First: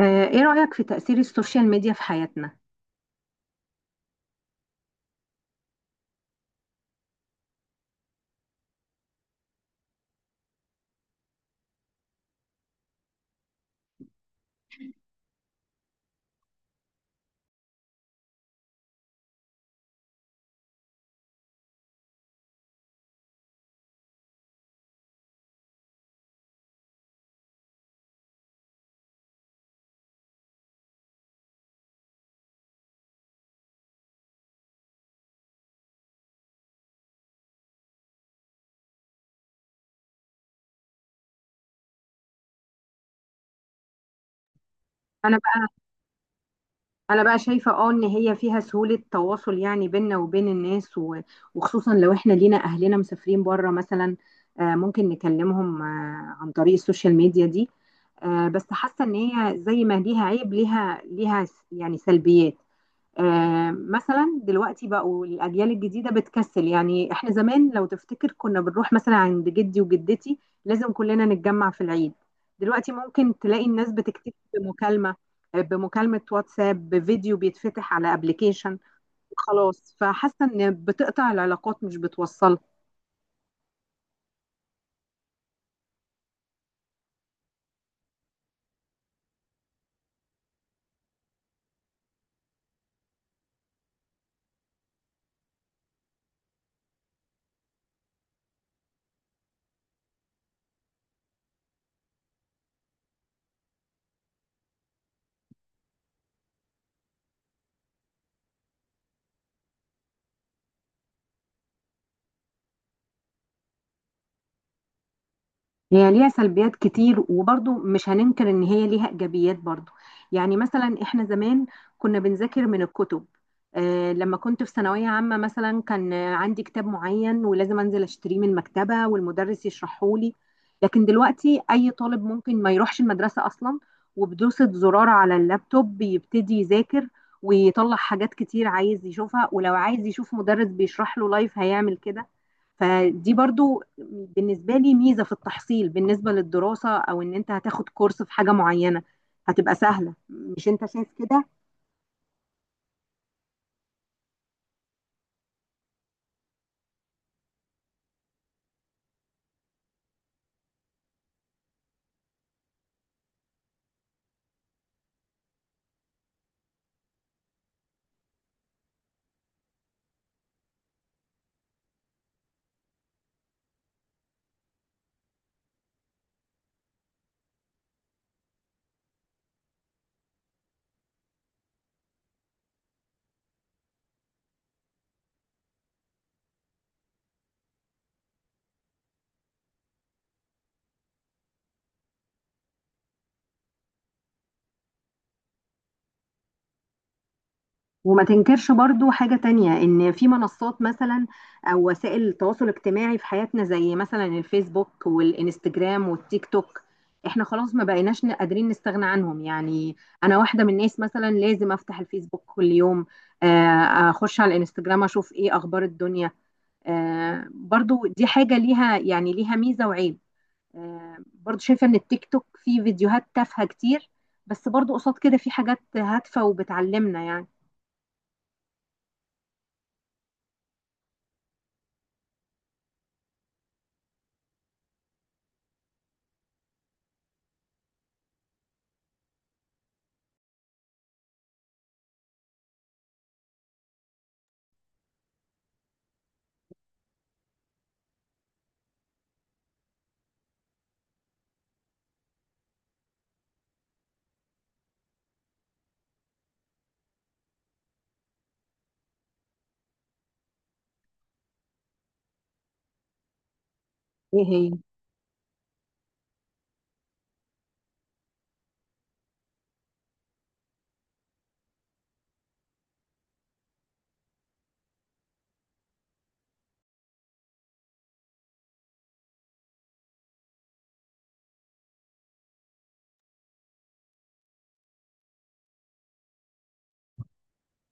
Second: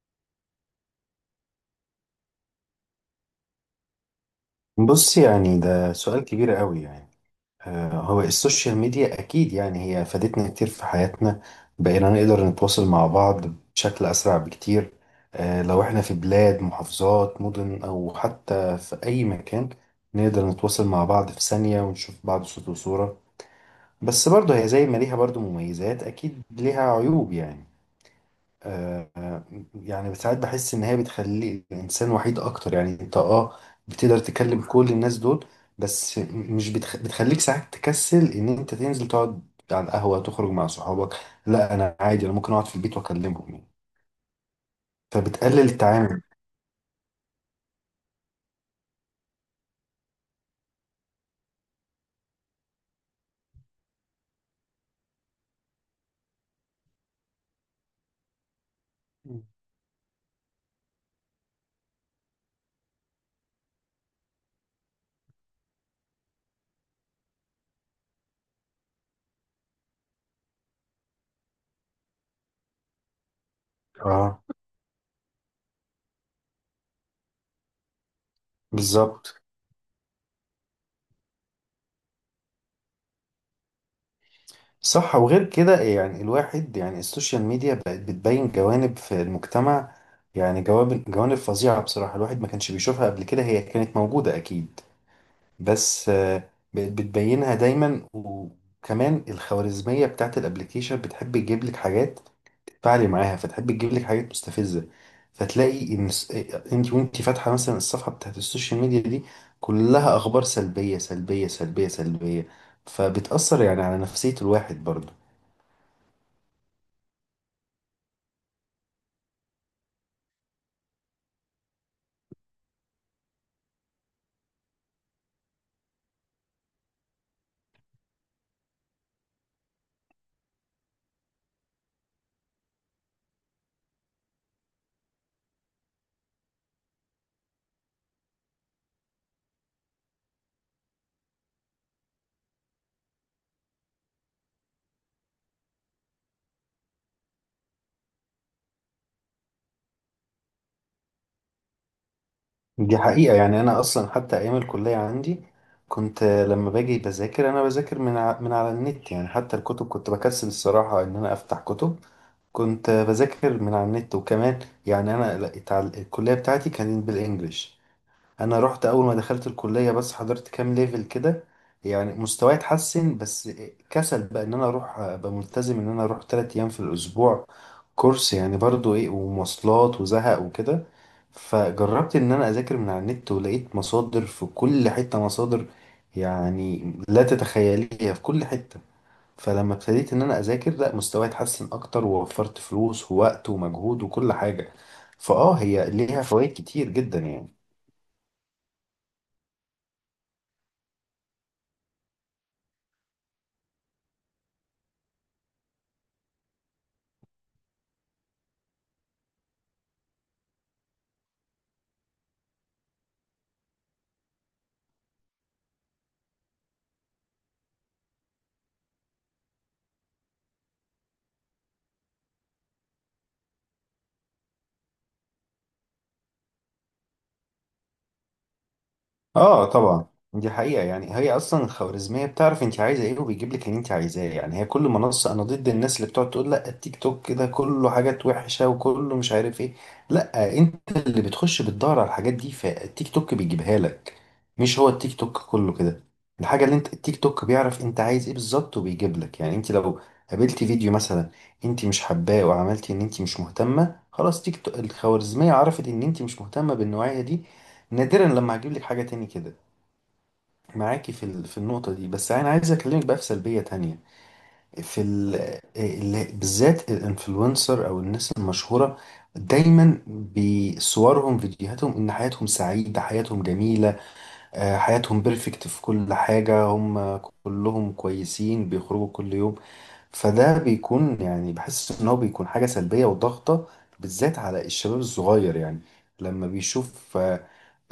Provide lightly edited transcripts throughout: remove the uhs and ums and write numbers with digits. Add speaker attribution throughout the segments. Speaker 1: ايه رأيك في تأثير السوشيال ميديا في حياتنا؟
Speaker 2: بص يعني ده سؤال كبير قوي يعني. هو السوشيال ميديا أكيد يعني هي فادتنا كتير في حياتنا. بقينا نقدر نتواصل مع بعض بشكل أسرع بكتير. لو إحنا في بلاد محافظات مدن أو حتى في أي مكان، نقدر نتواصل مع بعض في ثانية ونشوف بعض صوت وصورة. بس برضه هي زي ما ليها برضه مميزات أكيد ليها عيوب يعني. آه، آه، يعني ساعات بحس ان هي بتخلي الانسان وحيد اكتر. يعني انت بتقدر تكلم كل الناس دول، بس مش بتخليك ساعات تكسل ان انت تنزل تقعد على القهوة تخرج مع صحابك. لا انا عادي، انا ممكن اقعد في البيت واكلمهم يعني،
Speaker 1: انا
Speaker 2: فبتقلل
Speaker 1: بقى
Speaker 2: التعامل.
Speaker 1: انا بقى شايفة ان هي فيها سهولة تواصل، يعني بيننا وبين الناس وخصوصا لو احنا لينا اهلنا مسافرين بره مثلا. ممكن نكلمهم عن طريق السوشيال ميديا دي. بس حاسة ان هي زي ما ليها عيب، ليها يعني سلبيات. مثلا دلوقتي بقوا الاجيال الجديده بتكسل، يعني احنا زمان لو تفتكر كنا بنروح مثلا عند جدي وجدتي، لازم كلنا نتجمع في العيد. دلوقتي ممكن تلاقي الناس بتكتب
Speaker 2: اه،
Speaker 1: بمكالمه بمكالمه واتساب، بفيديو بيتفتح على ابلكيشن،
Speaker 2: بالظبط.
Speaker 1: وخلاص. فحاسه ان بتقطع العلاقات مش بتوصلها.
Speaker 2: صح، وغير كده يعني الواحد يعني السوشيال ميديا بقت بتبين جوانب في المجتمع. يعني جوانب فظيعة بصراحة الواحد ما كانش بيشوفها قبل كده، هي كانت موجودة اكيد، بس بقت بتبينها دايما. وكمان الخوارزمية بتاعت الابليكيشن بتحب تجيب لك حاجات تتفاعلي معاها، فتحب تجيب لك حاجات مستفزة. فتلاقي ان انت وانت فاتحة مثلا الصفحة بتاعت السوشيال ميديا دي كلها اخبار سلبية سلبية سلبية سلبية، فبتأثر يعني على نفسية الواحد برضه.
Speaker 1: هي ليها سلبيات كتير، وبرضو مش هننكر ان هي ليها ايجابيات برضو. يعني مثلا احنا زمان كنا بنذاكر من الكتب. لما كنت في ثانوية عامة مثلا كان عندي كتاب معين، ولازم انزل اشتريه من المكتبة والمدرس يشرحه لي. لكن دلوقتي اي طالب ممكن ما يروحش المدرسة اصلا، وبدوسة زرار على اللابتوب بيبتدي يذاكر ويطلع حاجات كتير عايز يشوفها، ولو عايز يشوف مدرس بيشرح له لايف هيعمل كده. فدي برضو بالنسبة لي ميزة في التحصيل، بالنسبة للدراسة أو إن أنت هتاخد كورس في حاجة معينة هتبقى سهلة. مش أنت شايف كده؟
Speaker 2: دي حقيقة، يعني انا اصلا حتى ايام الكلية عندي كنت، لما باجي بذاكر انا بذاكر من على النت. يعني حتى الكتب كنت بكسل الصراحة ان انا افتح كتب، كنت بذاكر من على النت. وكمان يعني انا لا- اتع- الكليه بتاعتي كانت بالانجلش. انا رحت اول ما دخلت الكليه، بس حضرت كام ليفل كده، يعني مستواي اتحسن. بس كسل بقى ان انا اروح ابقى ملتزم ان انا اروح تلات ايام في الاسبوع كورس، يعني برضو ايه ومواصلات وزهق وكده. فجربت ان انا اذاكر من على النت، ولقيت مصادر في كل حته، مصادر يعني لا تتخيليها، في كل حته. فلما ابتديت ان انا اذاكر، لا مستواي اتحسن اكتر ووفرت فلوس ووقت ومجهود وكل حاجه. فاه هي ليها فوائد كتير جدا يعني.
Speaker 1: وما تنكرش برضو حاجة تانية، إن في منصات مثلا أو وسائل التواصل الاجتماعي في حياتنا زي مثلا الفيسبوك والإنستجرام والتيك توك. إحنا خلاص ما بقيناش قادرين نستغنى عنهم يعني. أنا واحدة من الناس مثلا لازم أفتح الفيسبوك كل يوم. أخش على الإنستجرام أشوف إيه أخبار الدنيا. برضو دي حاجة ليها ميزة وعيب. برضو شايفة ان التيك توك فيه فيديوهات تافهة كتير، بس برضو قصاد كده في حاجات هادفة وبتعلمنا يعني.
Speaker 2: اه طبعا. دي حقيقة، يعني هي اصلا الخوارزمية بتعرف انت عايزة ايه وبيجيب لك اللي انت عايزاه. يعني هي كل منصة، انا ضد الناس اللي بتقعد تقول لا التيك توك كده كله حاجات وحشة وكله مش عارف ايه. لا، انت اللي بتخش بتدور على الحاجات دي فالتيك توك بيجيبها لك، مش هو التيك توك كله كده. الحاجة اللي انت، التيك توك بيعرف انت عايز ايه بالظبط وبيجيب لك. يعني انت لو قابلتي فيديو مثلا انت مش حباه وعملتي ان انت مش مهتمة، خلاص تيك توك الخوارزمية عرفت ان انت مش مهتمة بالنوعية دي، نادرا لما هجيب لك حاجة تاني كده. معاكي في في النقطة دي، بس أنا عايز أكلمك بقى في سلبية تانية.
Speaker 1: ايه هي؟
Speaker 2: في ال آه، ال بالذات الانفلونسر أو الناس المشهورة، دايما بصورهم فيديوهاتهم إن حياتهم سعيدة حياتهم جميلة، حياتهم بيرفكت في كل حاجة. هم كلهم كويسين بيخرجوا كل يوم. فده بيكون يعني بحس إن هو بيكون حاجة سلبية وضغطة، بالذات على الشباب الصغير. يعني لما بيشوف،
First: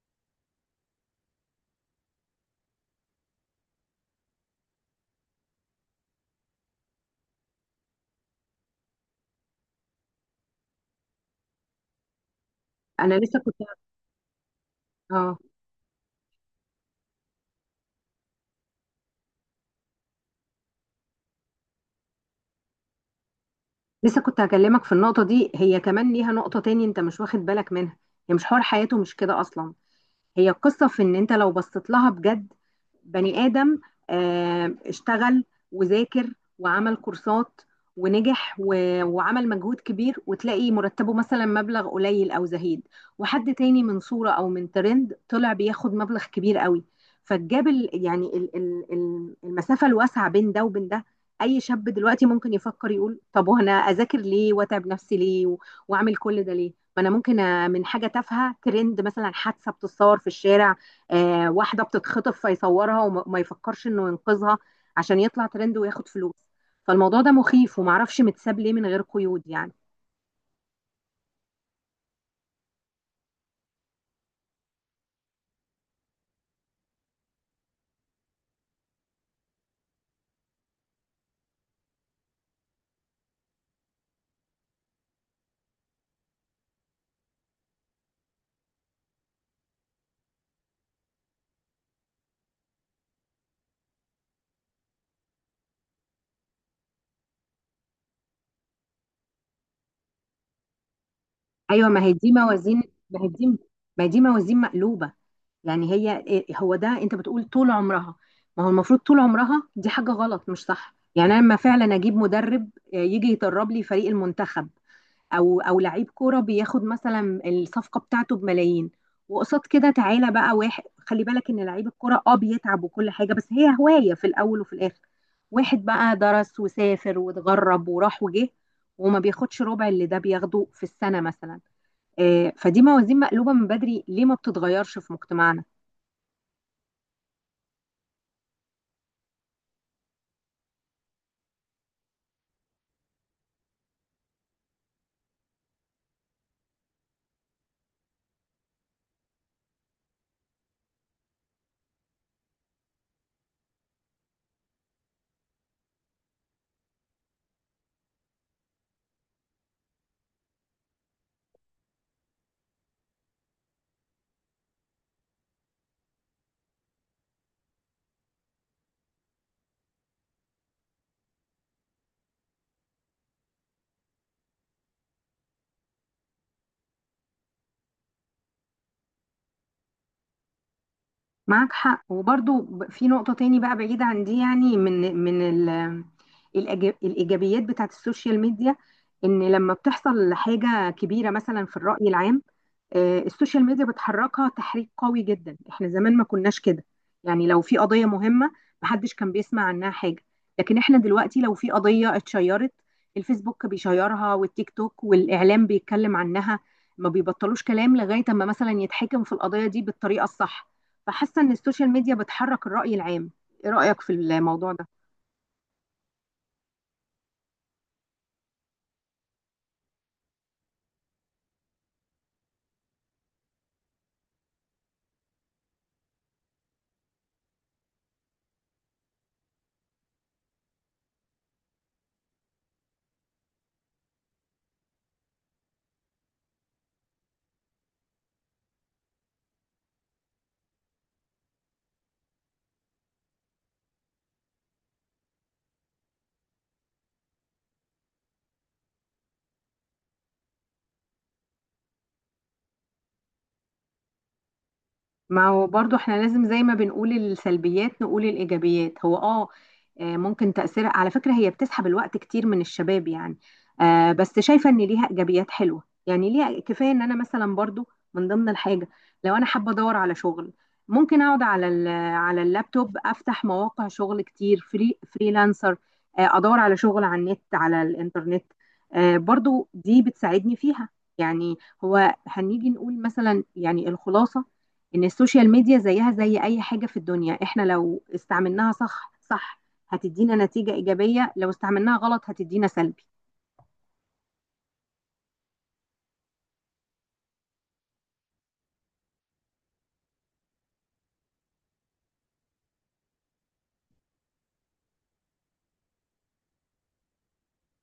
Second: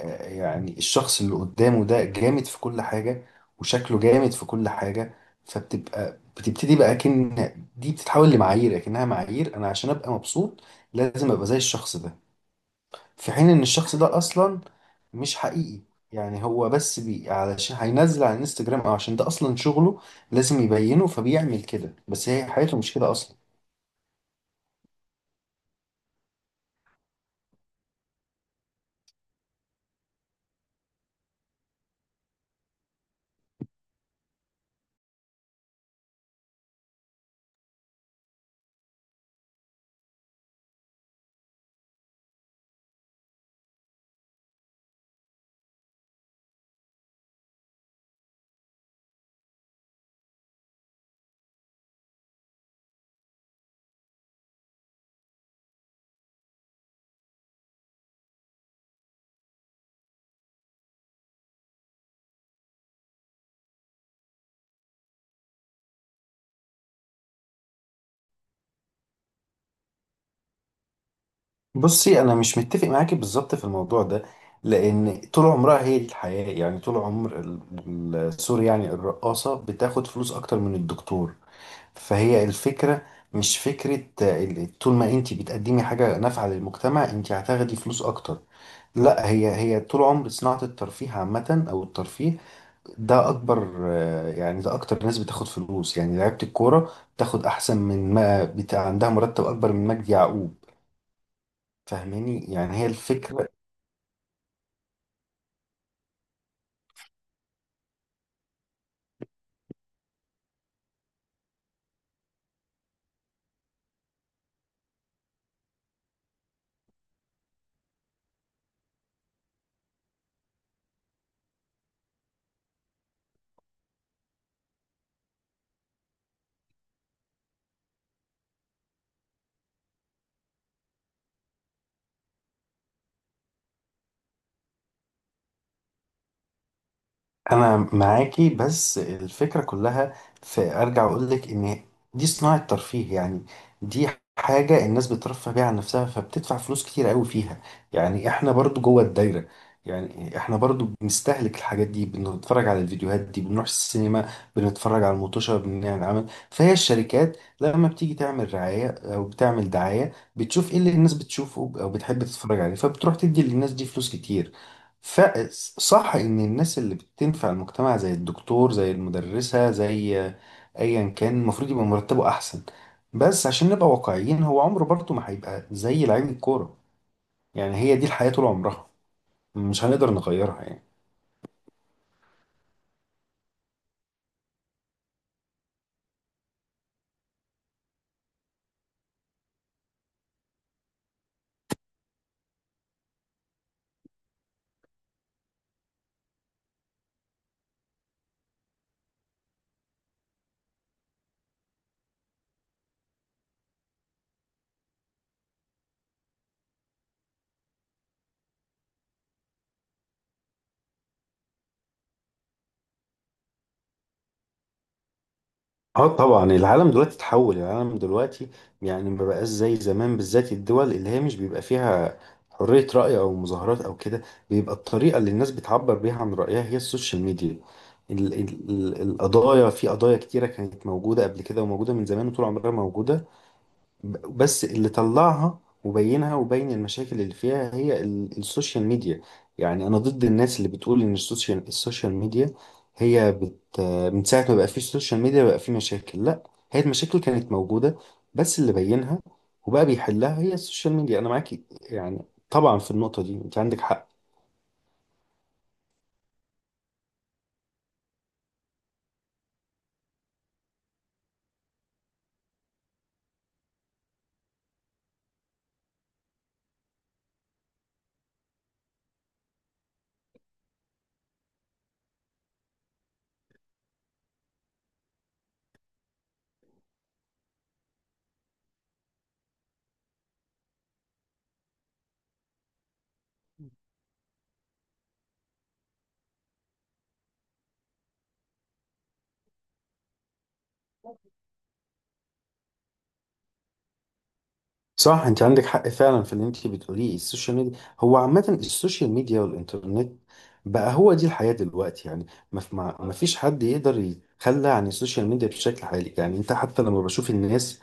Speaker 2: يعني الشخص اللي قدامه ده جامد في كل حاجة وشكله جامد في كل حاجة، بتبتدي بقى كأن دي بتتحول لمعايير، كأنها معايير أنا عشان أبقى مبسوط لازم أبقى زي الشخص ده.
Speaker 1: انا
Speaker 2: في
Speaker 1: لسه
Speaker 2: حين
Speaker 1: كنت
Speaker 2: إن الشخص ده أصلا مش
Speaker 1: اه
Speaker 2: حقيقي. يعني هو بس بي علشان هينزل على الانستجرام، أو عشان ده أصلا شغله لازم يبينه، فبيعمل كده بس هي حياته مش كده أصلا.
Speaker 1: لسه كنت هكلمك في النقطة دي. هي كمان ليها نقطة تاني انت مش واخد بالك منها. هي مش حوار، حياته مش كده اصلا. هي القصة في ان انت لو بصيت لها بجد، بني آدم اشتغل وذاكر وعمل كورسات ونجح وعمل مجهود كبير، وتلاقي مرتبه مثلا مبلغ قليل او زهيد، وحد تاني من صورة او من ترند طلع بياخد مبلغ كبير قوي. فالجاب المسافة الواسعة بين ده وبين ده. اي شاب دلوقتي ممكن يفكر يقول: طب وانا اذاكر ليه واتعب نفسي ليه واعمل كل ده ليه؟ ما انا ممكن من حاجه تافهه ترند، مثلا حادثه بتتصور في الشارع، واحده بتتخطف فيصورها وما ما يفكرش انه ينقذها، عشان يطلع ترند وياخد فلوس. فالموضوع ده مخيف، ومعرفش متساب ليه من غير قيود يعني.
Speaker 2: بصي انا مش متفق معاكي بالظبط في الموضوع ده، لان طول عمرها هي دي الحياه. يعني طول عمر سوري، يعني الرقاصه بتاخد فلوس اكتر من الدكتور. فهي الفكره مش فكره طول ما انت بتقدمي حاجه نافعه للمجتمع انت هتاخدي فلوس اكتر، لا. هي هي طول عمر صناعه الترفيه عامه، او الترفيه ده اكبر يعني ده اكتر ناس بتاخد فلوس. يعني لعيبه الكوره بتاخد احسن من، ما بتاع عندها مرتب اكبر من مجدي يعقوب.
Speaker 1: ايوه،
Speaker 2: فاهماني يعني، هي
Speaker 1: ما هي دي
Speaker 2: الفكرة.
Speaker 1: ما هي دي موازين مقلوبه. يعني هي هو ده انت بتقول طول عمرها. ما هو المفروض طول عمرها دي حاجه غلط مش صح. يعني انا لما فعلا اجيب مدرب يجي يدرب لي فريق المنتخب، او لعيب كوره بياخد مثلا الصفقه بتاعته بملايين، وقصاد كده تعالى بقى واحد خلي بالك ان لعيب الكوره بيتعب وكل حاجه، بس هي هوايه في الاول وفي الاخر. واحد بقى درس وسافر واتغرب وراح وجه، وما بياخدش ربع اللي ده بياخده في السنه مثلا. فدي موازين مقلوبه من بدري، ليه ما بتتغيرش في مجتمعنا؟
Speaker 2: انا معاكي بس الفكره كلها في، ارجع اقول لك ان دي صناعه ترفيه يعني. دي حاجه الناس بترفه بيها عن نفسها فبتدفع فلوس كتير قوي فيها. يعني احنا برضو جوه الدايره، يعني احنا برضو بنستهلك الحاجات دي، بنتفرج على الفيديوهات دي، بنروح السينما، بنتفرج على المطوشه، بنعمل عمل. فهي الشركات لما بتيجي تعمل رعايه او بتعمل دعايه بتشوف ايه اللي الناس بتشوفه او بتحب تتفرج عليه، فبتروح تدي للناس دي فلوس كتير. فصح ان الناس اللي بتنفع المجتمع زي الدكتور زي المدرسة زي ايا كان المفروض يبقى مرتبه احسن، بس عشان نبقى واقعيين هو عمره برضه ما هيبقى زي لعيب الكورة. يعني هي دي الحياة طول عمرها، مش هنقدر نغيرها يعني.
Speaker 1: معاك حق. وبرضو في نقطة تاني بقى بعيد عن دي، يعني من الإيجابيات بتاعت السوشيال ميديا، إن لما بتحصل حاجة كبيرة مثلا في الرأي العام، السوشيال ميديا بتحركها تحريك قوي جدا. احنا زمان ما كناش كده. يعني لو في قضية مهمة، محدش كان بيسمع عنها حاجة. لكن احنا دلوقتي لو في قضية اتشيرت، الفيسبوك بيشيرها والتيك توك والإعلام بيتكلم عنها، ما بيبطلوش كلام لغاية اما مثلا يتحكم في القضية دي بالطريقة الصح. فحاسة ان السوشيال ميديا بتحرك الرأي العام. ايه رأيك في الموضوع ده؟
Speaker 2: اه طبعا. العالم دلوقتي اتحول، العالم دلوقتي يعني ما بقاش زي زمان. بالذات الدول اللي هي مش بيبقى فيها حرية رأي أو مظاهرات أو كده، بيبقى الطريقة اللي الناس بتعبر بيها عن رأيها هي السوشيال ميديا. ال ال ال القضايا، في قضايا كتيرة كانت موجودة قبل كده وموجودة من زمان وطول عمرها موجودة، بس اللي طلعها وبينها وبين المشاكل اللي فيها هي ال السوشيال ميديا. يعني أنا ضد الناس اللي بتقول إن السوشيال ميديا هي، من ساعة ما بقى فيه السوشيال ميديا بقى فيه مشاكل، لا. هي المشاكل كانت موجودة، بس اللي بينها وبقى بيحلها هي السوشيال ميديا. أنا معاكي يعني، طبعا في النقطة دي أنت عندك حق.
Speaker 1: ما هو برضو احنا لازم زي ما بنقول السلبيات نقول الإيجابيات. هو ممكن تأثيرها على فكرة هي بتسحب الوقت كتير من الشباب يعني. بس شايفة ان ليها إيجابيات حلوة، يعني ليها كفاية ان انا مثلا برضو من ضمن الحاجة، لو انا حابة ادور على شغل ممكن اقعد على اللابتوب افتح مواقع شغل كتير، فريلانسر. ادور على شغل على النت على الانترنت. برضو دي بتساعدني فيها يعني. هو هنيجي نقول مثلا يعني الخلاصة، ان السوشيال ميديا زيها زي اي حاجه في الدنيا، احنا لو استعملناها صح صح هتدينا نتيجه ايجابيه، لو استعملناها غلط هتدينا سلبي.
Speaker 2: صح، انت عندك حق فعلا في اللي انت بتقوليه. السوشيال ميديا هو عامة السوشيال ميديا والانترنت بقى هو دي الحياة دلوقتي يعني. ما في- ما ما فيش حد يقدر يتخلى عن السوشيال ميديا بشكل حالي. يعني انت حتى لما بشوف الناس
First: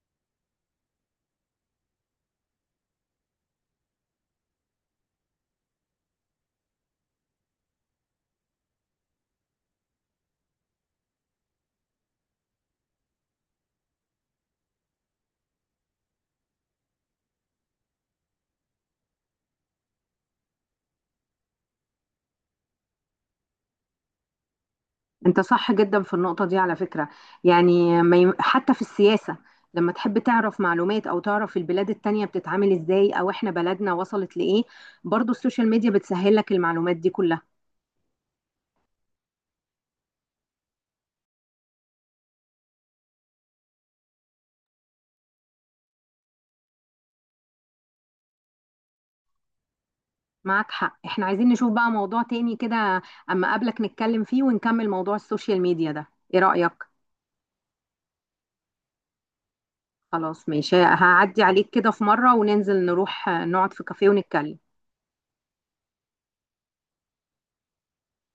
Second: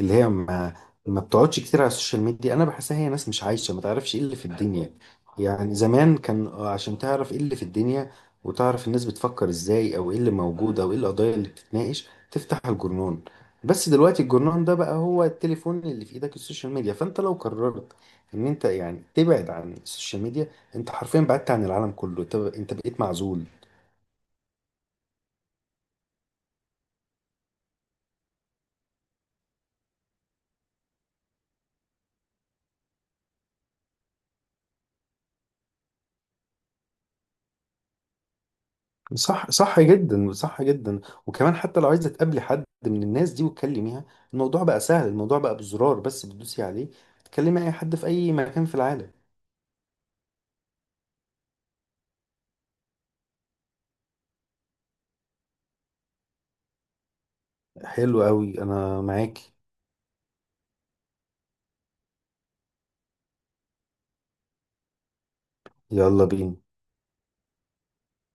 Speaker 2: اللي هي ما بتقعدش كتير على السوشيال ميديا، انا بحسها هي ناس مش عايشة، ما تعرفش ايه اللي في الدنيا. يعني زمان كان عشان تعرف ايه اللي في الدنيا وتعرف الناس بتفكر ازاي او ايه اللي موجود او ايه القضايا اللي بتتناقش تفتح الجرنان، بس دلوقتي الجرنان ده بقى هو التليفون اللي في ايدك، السوشيال ميديا. فانت لو قررت ان انت يعني تبعد عن السوشيال ميديا، انت حرفيا بعدت عن العالم كله، انت بقيت معزول.
Speaker 1: انت صح جدا في النقطه دي على فكره. يعني ما يم- حتى في السياسه، لما تحب تعرف معلومات او تعرف البلاد التانية بتتعامل ازاي، او احنا بلدنا وصلت لايه، برضو السوشيال ميديا بتسهل لك المعلومات دي كلها.
Speaker 2: صح، صح جدا، صح جدا. وكمان حتى لو عايزه تقابلي حد من الناس دي وتكلميها، الموضوع بقى سهل، الموضوع بقى بزرار بس بتدوسي عليه، تكلمي اي حد في اي مكان في العالم.
Speaker 1: معك حق. احنا عايزين نشوف بقى موضوع تاني كده اما اقابلك نتكلم فيه ونكمل موضوع السوشيال ميديا ده. ايه رأيك؟
Speaker 2: حلو قوي، انا معاك.
Speaker 1: خلاص ماشي، هعدي عليك كده في مرة وننزل نروح نقعد في كافيه ونتكلم.
Speaker 2: يلا بينا.